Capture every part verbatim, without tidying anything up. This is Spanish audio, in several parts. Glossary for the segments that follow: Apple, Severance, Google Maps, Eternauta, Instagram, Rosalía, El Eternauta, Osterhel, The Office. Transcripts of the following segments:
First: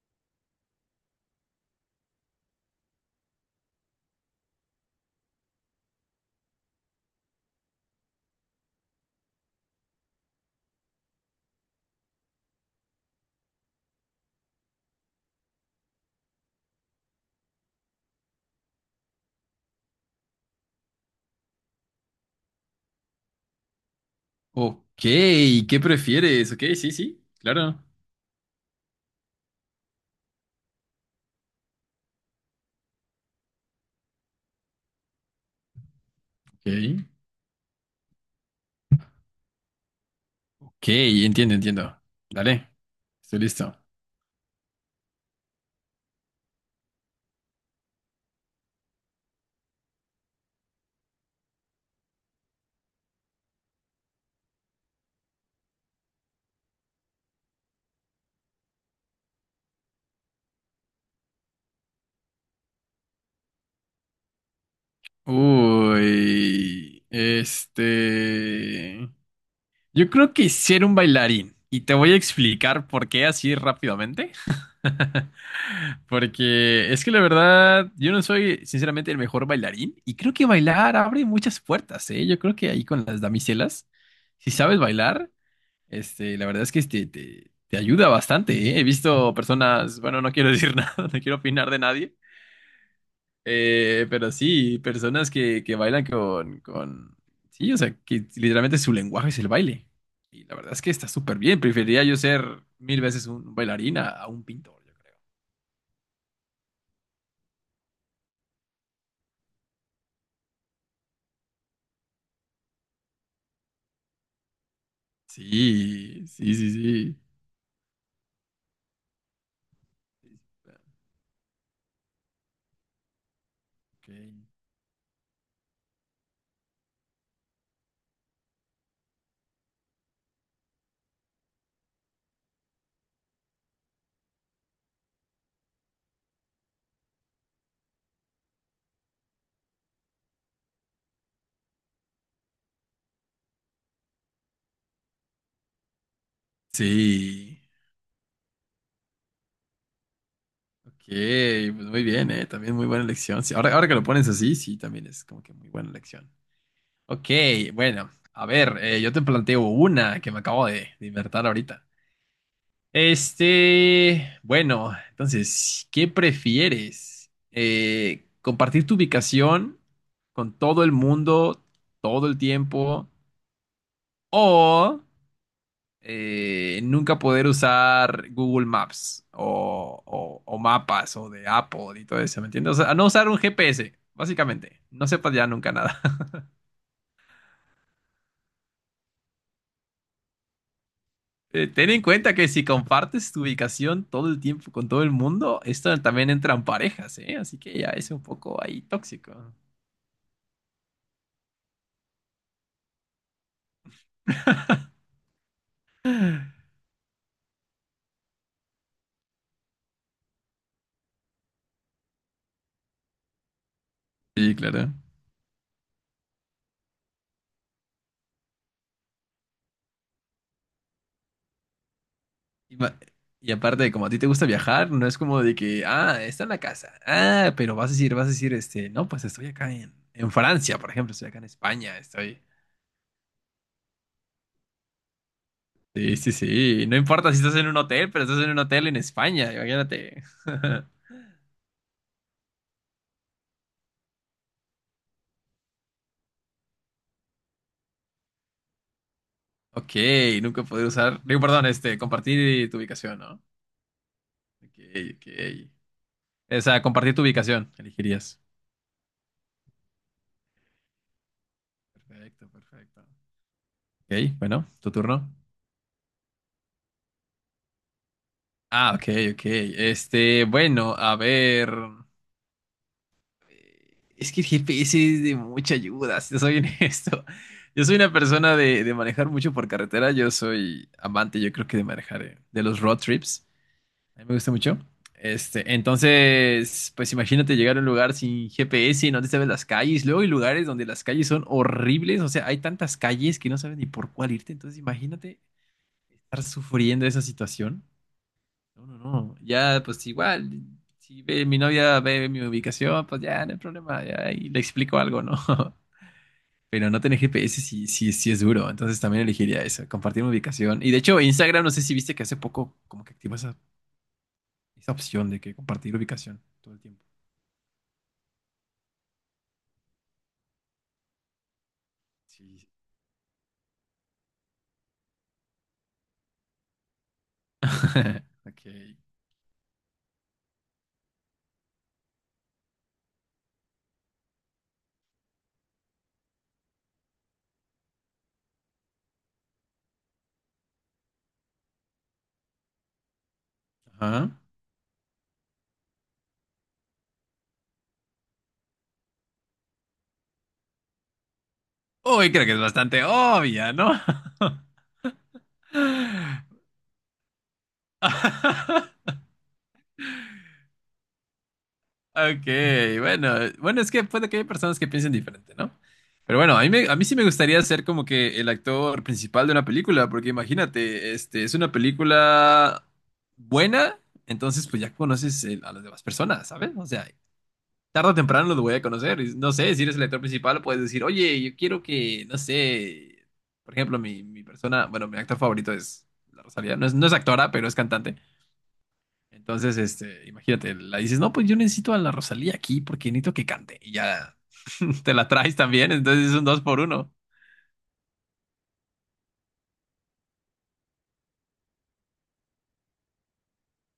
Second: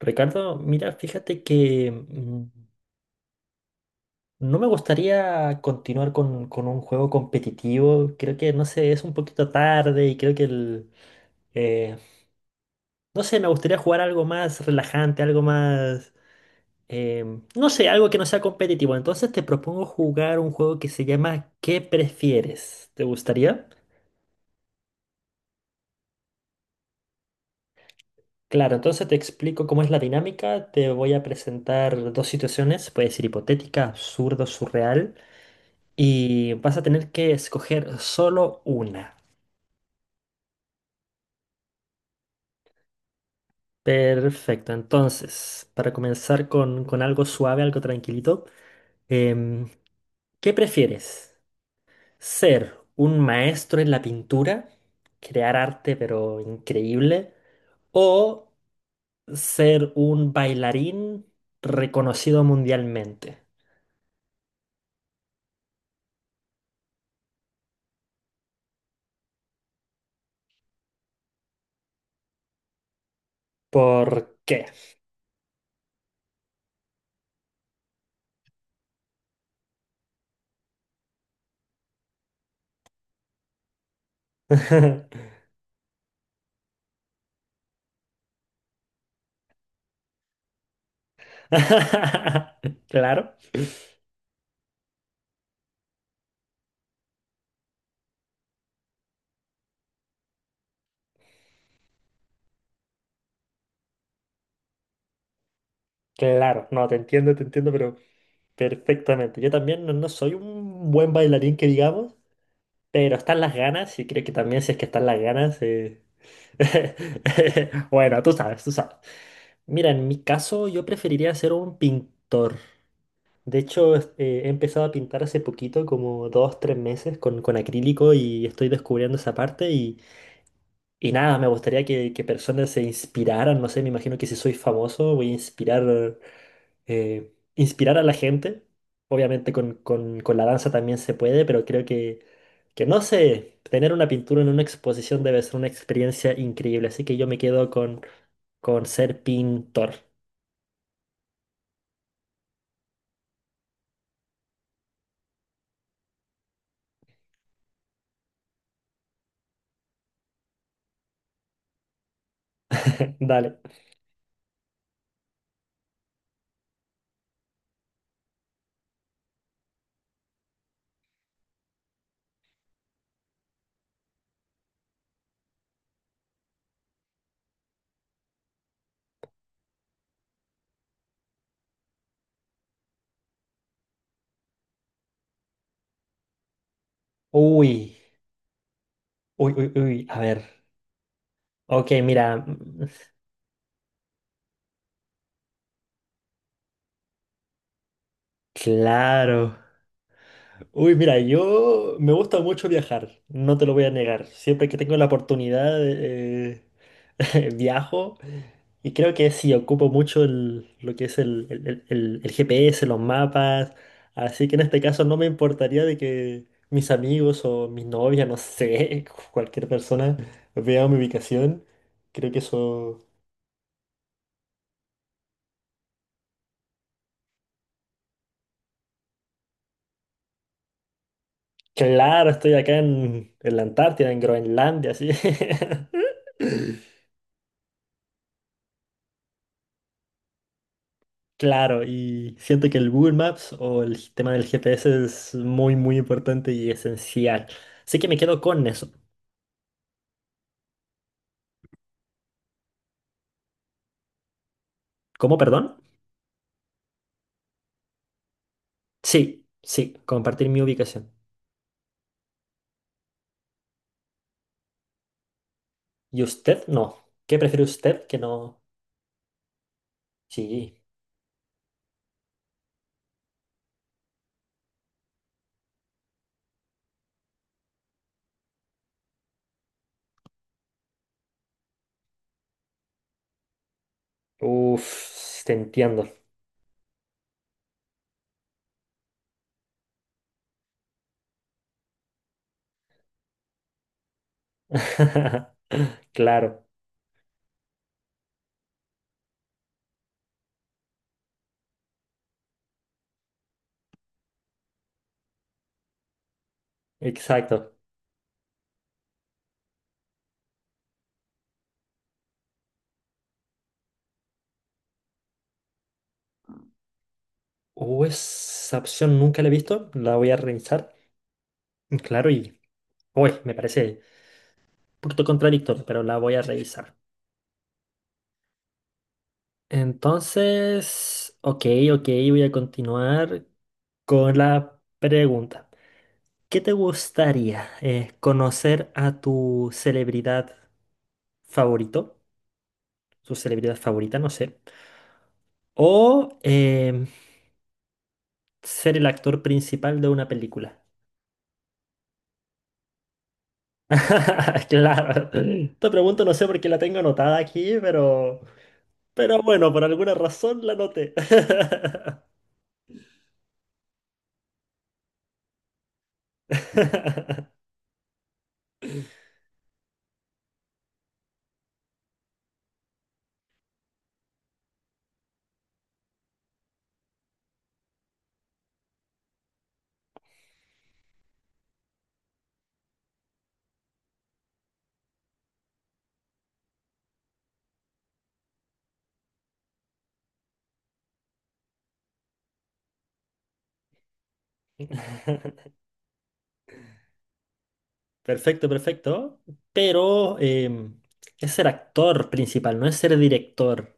Ricardo, mira, fíjate que mm, no me gustaría continuar con, con un juego competitivo. Creo que, no sé, es un poquito tarde y creo que el... eh, no sé, me gustaría jugar algo más relajante, algo más... em, no sé, algo que no sea competitivo. Entonces te propongo jugar un juego que se llama ¿Qué prefieres? ¿Te gustaría? Ok, ¿qué prefieres? Ok, sí, sí, claro. Claro, entonces te explico cómo es la dinámica. Te voy a presentar dos situaciones. Puede ser hipotética, absurdo, surreal. Y vas a Ok, tener que escoger solo una. ok, entiendo, entiendo. Dale, estoy listo. Perfecto, entonces, para comenzar con, con algo suave, algo tranquilito, em, ¿qué prefieres? ¿Ser un maestro en la pintura, crear arte pero increíble, o ser un bailarín reconocido mundialmente? Uy, este... yo creo que ser un bailarín. Y te voy a explicar por qué así rápidamente. ¿Por qué? Porque es que la verdad, yo no soy sinceramente el mejor bailarín. Y creo que bailar abre muchas puertas, ¿eh? Yo creo que ahí con las damiselas, si sabes bailar. Este, la verdad es que este, te, te ayuda bastante, ¿eh? He visto personas, bueno, no quiero decir nada, no quiero opinar de nadie, Claro, eh, pero sí, personas que, que bailan con, con, sí, o sea, que literalmente su lenguaje es el baile. Y la verdad es que está súper bien, preferiría yo ser mil veces un bailarín a, a un pintor, yo creo. claro, no, te entiendo, te entiendo, pero... Perfectamente. Yo también no, no soy un buen bailarín que digamos, pero están las ganas y creo que también si es que están las ganas... eh, Sí, sí, sí, sí. Bueno, tú sabes, tú sabes. Mira, en mi caso yo preferiría ser un pintor. De hecho, Ok. es- eh, he empezado a pintar hace poquito, como dos, tres meses, con, con acrílico y estoy descubriendo esa parte y, y nada, me gustaría que, que personas se inspiraran, no sé, me imagino que si soy famoso voy a inspirar eh, inspirar a la gente. Obviamente con, con- con la danza también se puede, pero creo que, que no sé, tener una pintura en una exposición debe ser una experiencia increíble. Así que yo me Sí, quedo con, con ser pintor. ok, pues muy bien, ¿eh? También muy buena elección. Sí, ahora, ahora que lo pones así, sí, también es como que muy buena elección. Ok, bueno, a ver, eh, yo te planteo una que me acabo de, de inventar ahorita. Dale. Este, bueno, entonces, ¿qué prefieres? Eh, ¿compartir tu ubicación con todo el mundo todo el tiempo o eh, nunca poder usar Google Maps o, o- o mapas o de Apple y todo eso, ¿me entiendes? O sea, no usar un G P S, básicamente. No sepas ya nunca nada. Uy, uy, uy, uy, a ver. Eh, ten Ok, en cuenta mira, que si mm, compartes tu ubicación todo el tiempo con todo el mundo, esto también entra en parejas, ¿eh? Así que ya es un poco ahí tóxico. claro. Uy, mira, yo me gusta mucho viajar, no te lo voy a negar. Siempre que tengo la oportunidad, eh, viajo. Y creo que sí, ocupo mucho el- lo que es el, el- el- el- el G P S, los mapas, así Sí, que en este claro. caso no me importaría de que mis amigos o mis novias, no sé, cualquier persona vea mi ubicación. Creo que Y, ma- eso... y aparte, como a ti te gusta viajar, no es como de que, ah, está en la casa. Ah, pero vas a decir, vas a decir, este, no, pues estoy acá en, en Francia, por ejemplo, estoy acá en España, Claro, estoy. estoy acá en, en la Antártida, en Groenlandia, así. Sí, sí, sí. No importa si estás en un hotel, pero estás en un hotel en España, imagínate. Claro, y siento que el Google Maps o el tema del G P S es muy, muy importante y esencial. Así que me quedo con eso. Ok, nunca poder usar. Digo, perdón, este, compartir tu ubicación, ¿no? Ok, ¿Cómo, perdón? ok. O sea, compartir tu ubicación, elegirías. Sí, sí, compartir mi ubicación. Perfecto, perfecto. Ok, bueno, tu turno. ¿Y usted? No. ¿Qué prefiere usted que no? Ah, ok, ok. Este, Sí. bueno, a ver. eh, Es que el G P S es de mucha ayuda, si te soy honesto. Yo soy una persona de, de manejar mucho por carretera. Yo soy amante, yo creo que de manejar, eh, de los road trips. A mí me gusta mucho. Uf, te Este, entiendo. entonces, pues imagínate llegar a un lugar sin G P S, no te sabes las calles. Luego hay lugares donde las calles son horribles, o sea, hay tantas calles que no sabes ni por cuál irte. Entonces, imagínate estar Claro, sufriendo esa situación. No, no, no. Ya, pues igual, si ve mi novia ve mi ubicación, pues ya no hay problema, ya ahí le explico algo, ¿no? Pero no tener G P S exacto. sí, sí, sí es duro. Entonces, también elegiría eso, compartir mi ubicación. Y de hecho, Instagram, no sé si viste que hace poco como que activó esa esa opción de que compartir ubicación todo el tiempo. Uh, esa opción nunca la he visto, la voy a revisar. Claro, y Sí. uy, me parece un poquito contradictorio, pero la voy a revisar. Ok. Entonces, ok, ok, voy a continuar con la pregunta. ¿Qué te gustaría eh, conocer a tu celebridad favorito? Su celebridad favorita, no Ajá. sé. O em, ser el actor principal de una película. Uy, creo que es bastante obvia, ¿no? Claro. Esta pregunta no sé por qué la tengo anotada aquí, pero, pero bueno, por alguna razón la anoté. Ok, bueno, bueno, es que puede que haya personas que piensen diferente, ¿no? Pero bueno, a mí, me- a mí sí me gustaría ser como que el actor principal de una película, porque imagínate, este, es una película buena, entonces pues ya conoces el- a las demás personas, ¿sabes? O sea, tarde o temprano los voy a conocer. Y no sé, si eres el actor principal, puedes decir, oye, yo quiero que, no sé, por ejemplo, mi, mi persona, bueno, mi actor favorito es la Rosalía. No es, no es actora, pero es cantante. Entonces, este, imagínate, la dices, no, pues yo necesito a la Rosalía aquí porque necesito que cante. Y ya te la traes también, entonces es un dos por uno. Perfecto, perfecto. Pero em, es ser actor principal, no es ser director.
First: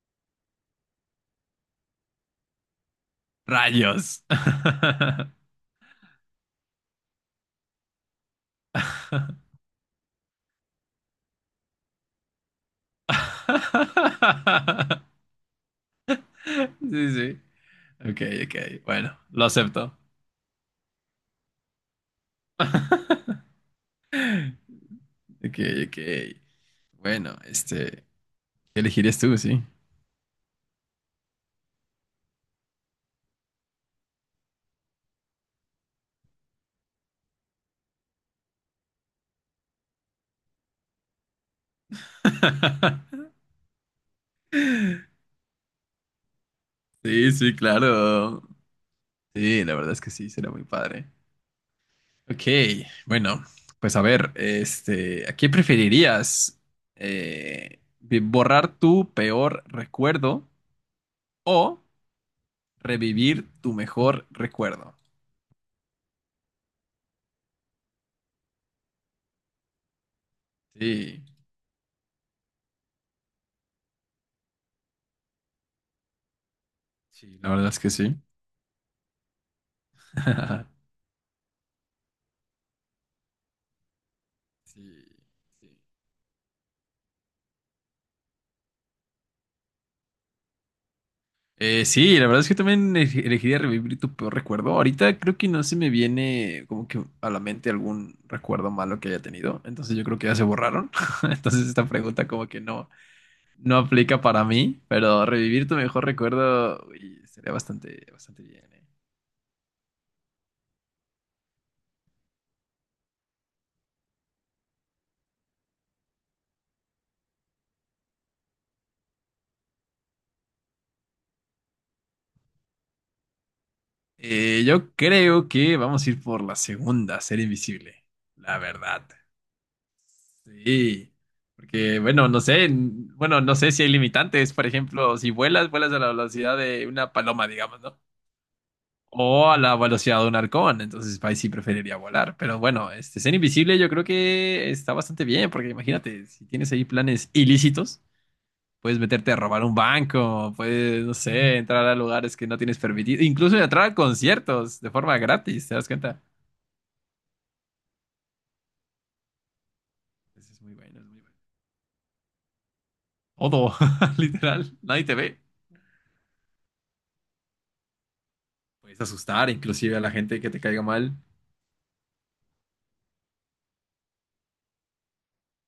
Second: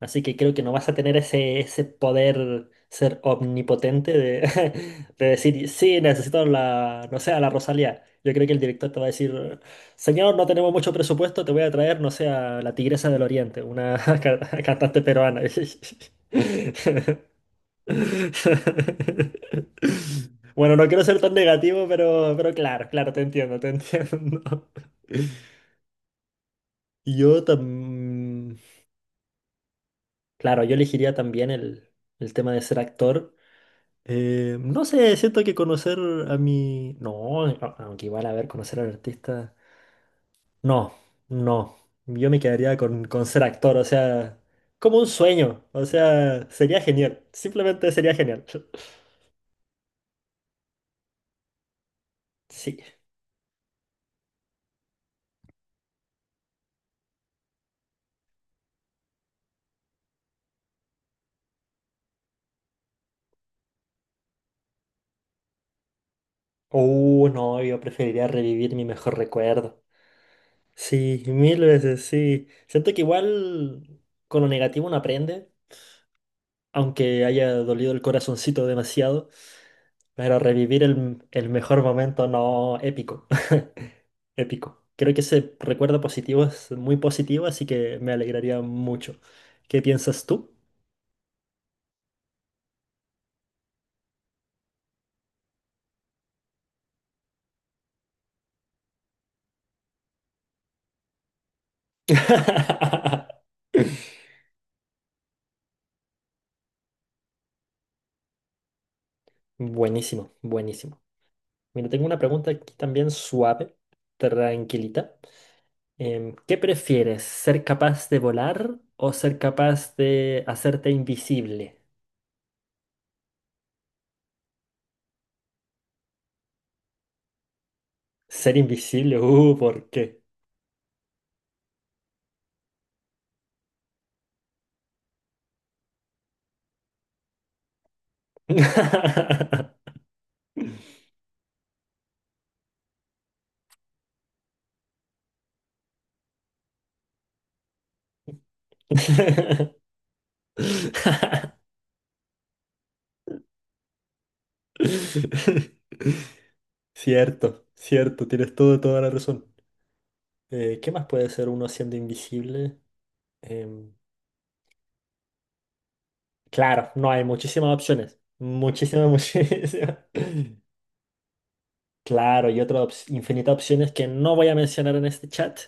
Así que creo que no vas a tener ese, ese poder ser omnipotente Rayos. de, de decir, sí, necesito la, no sé, a la Rosalía. Yo creo que el director te va a decir, señor, no tenemos mucho presupuesto, te voy a traer, no sé, a la Tigresa del Oriente, una ca- cantante peruana. Sí, sí. Ok, ok. Bueno, lo acepto. Bueno, no quiero ser tan negativo, pero, pero claro, claro, te entiendo, te entiendo. Ok, ok. Bueno, Yo este, también, ¿qué elegirías tú, sí? claro, yo elegiría también el, el tema de ser actor. Eh, no sé, siento que conocer a mi... No, a- aunque igual a ver, conocer al artista... No, no, yo me quedaría con, con ser actor, o sea, como un sueño, o sea, sería genial, Sí, sí, simplemente sería claro. genial. Sí, la verdad es que sí, será muy padre. Ok, Sí. bueno, pues a ver, este, ¿a qué preferirías? Eh, vi- ¿borrar tu peor recuerdo o revivir tu mejor recuerdo? Uh, no, yo preferiría revivir mi mejor recuerdo. Sí, Sí, mil veces, sí. Siento que igual con lo negativo uno aprende, aunque sí, la haya verdad es que dolido el sí. corazoncito demasiado, pero revivir el, el mejor momento no épico. Épico. Sí, Creo que ese sí. recuerdo positivo es muy positivo, así que me alegraría mucho. ¿Qué piensas tú? Eh, sí, la verdad es que también ele- elegiría revivir tu peor recuerdo. Ahorita creo que no se me viene como que a la mente algún recuerdo malo que haya tenido. Entonces yo creo que ya se borraron. Entonces esta pregunta como que no, no aplica para mí, pero revivir tu mejor recuerdo uy, sería bastante, bastante bien, ¿eh? Buenísimo, buenísimo. Mira, tengo una pregunta aquí también suave, tranquilita. Em, ¿qué prefieres? ¿Ser capaz de volar o ser capaz de hacerte invisible? Eh, yo creo que vamos a ir por la segunda, ser invisible. Ser La verdad. invisible, uh, ¿por qué? Sí, porque bueno, no sé, n- bueno, no sé si hay limitantes, por ejemplo, si vuelas, vuelas a la velocidad de una paloma, digamos, ¿no? O a la velocidad de un halcón, entonces ahí sí preferiría volar, pero bueno, este, ser invisible yo creo que está bastante bien, porque imagínate, si tienes ahí planes ilícitos, puedes meterte a robar un banco, puedes, no sé, entrar a lugares que no tienes permitido, incluso entrar a conciertos de forma gratis, ¿te das cuenta? Cierto, cierto, tienes todo, toda la razón. Eso es muy Eh, ¿qué bueno, más es muy puede bueno. ser uno siendo invisible? Todo, Em, literal, nadie te ve. claro, no hay muchísimas opciones. Puedes Muchísimas, asustar inclusive muchísimas. a la gente que te caiga mal. Claro, y otras ops- infinitas opciones que no voy a mencionar en este chat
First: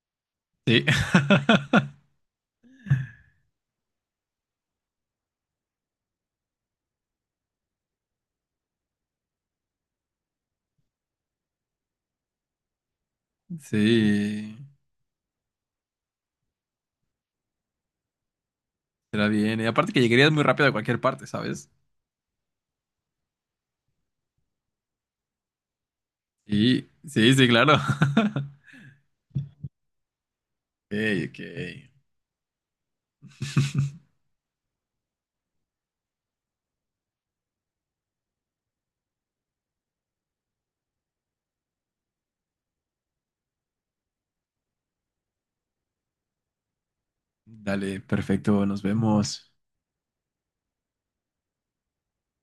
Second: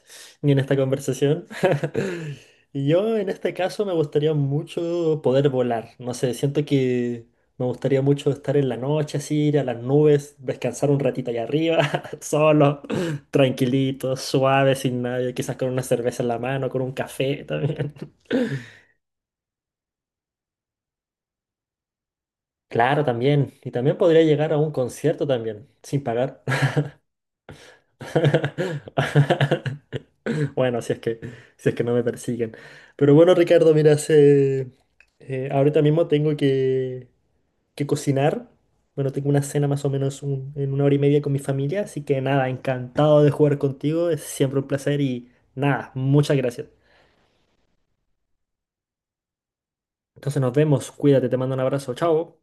ni en esta Sí. conversación. Y yo en este caso me gustaría mucho poder volar. No sé, siento que me gustaría mucho estar en la noche así, ir a las nubes, descansar un ratito allá arriba, solo, tranquilito, Sí, suave, sin nadie, quizás con una cerveza en la mano, con un café también. será bien. Y aparte que llegarías muy rápido a cualquier parte, ¿sabes? Claro, también. Y también podría llegar a un concierto también, sin pagar. Sí, sí, sí, claro. Bueno, si es que, Ok, ok. si es que no me persiguen. Pero bueno, Ricardo, mira, se- eh, ahorita mismo tengo que, que cocinar. Bueno, tengo una cena más o menos un- en una hora y media con mi familia, así que nada, encantado de jugar contigo, es siempre un placer y nada, muchas gracias. Dale, perfecto, nos vemos. Entonces nos vemos, cuídate, te mando un abrazo, chao.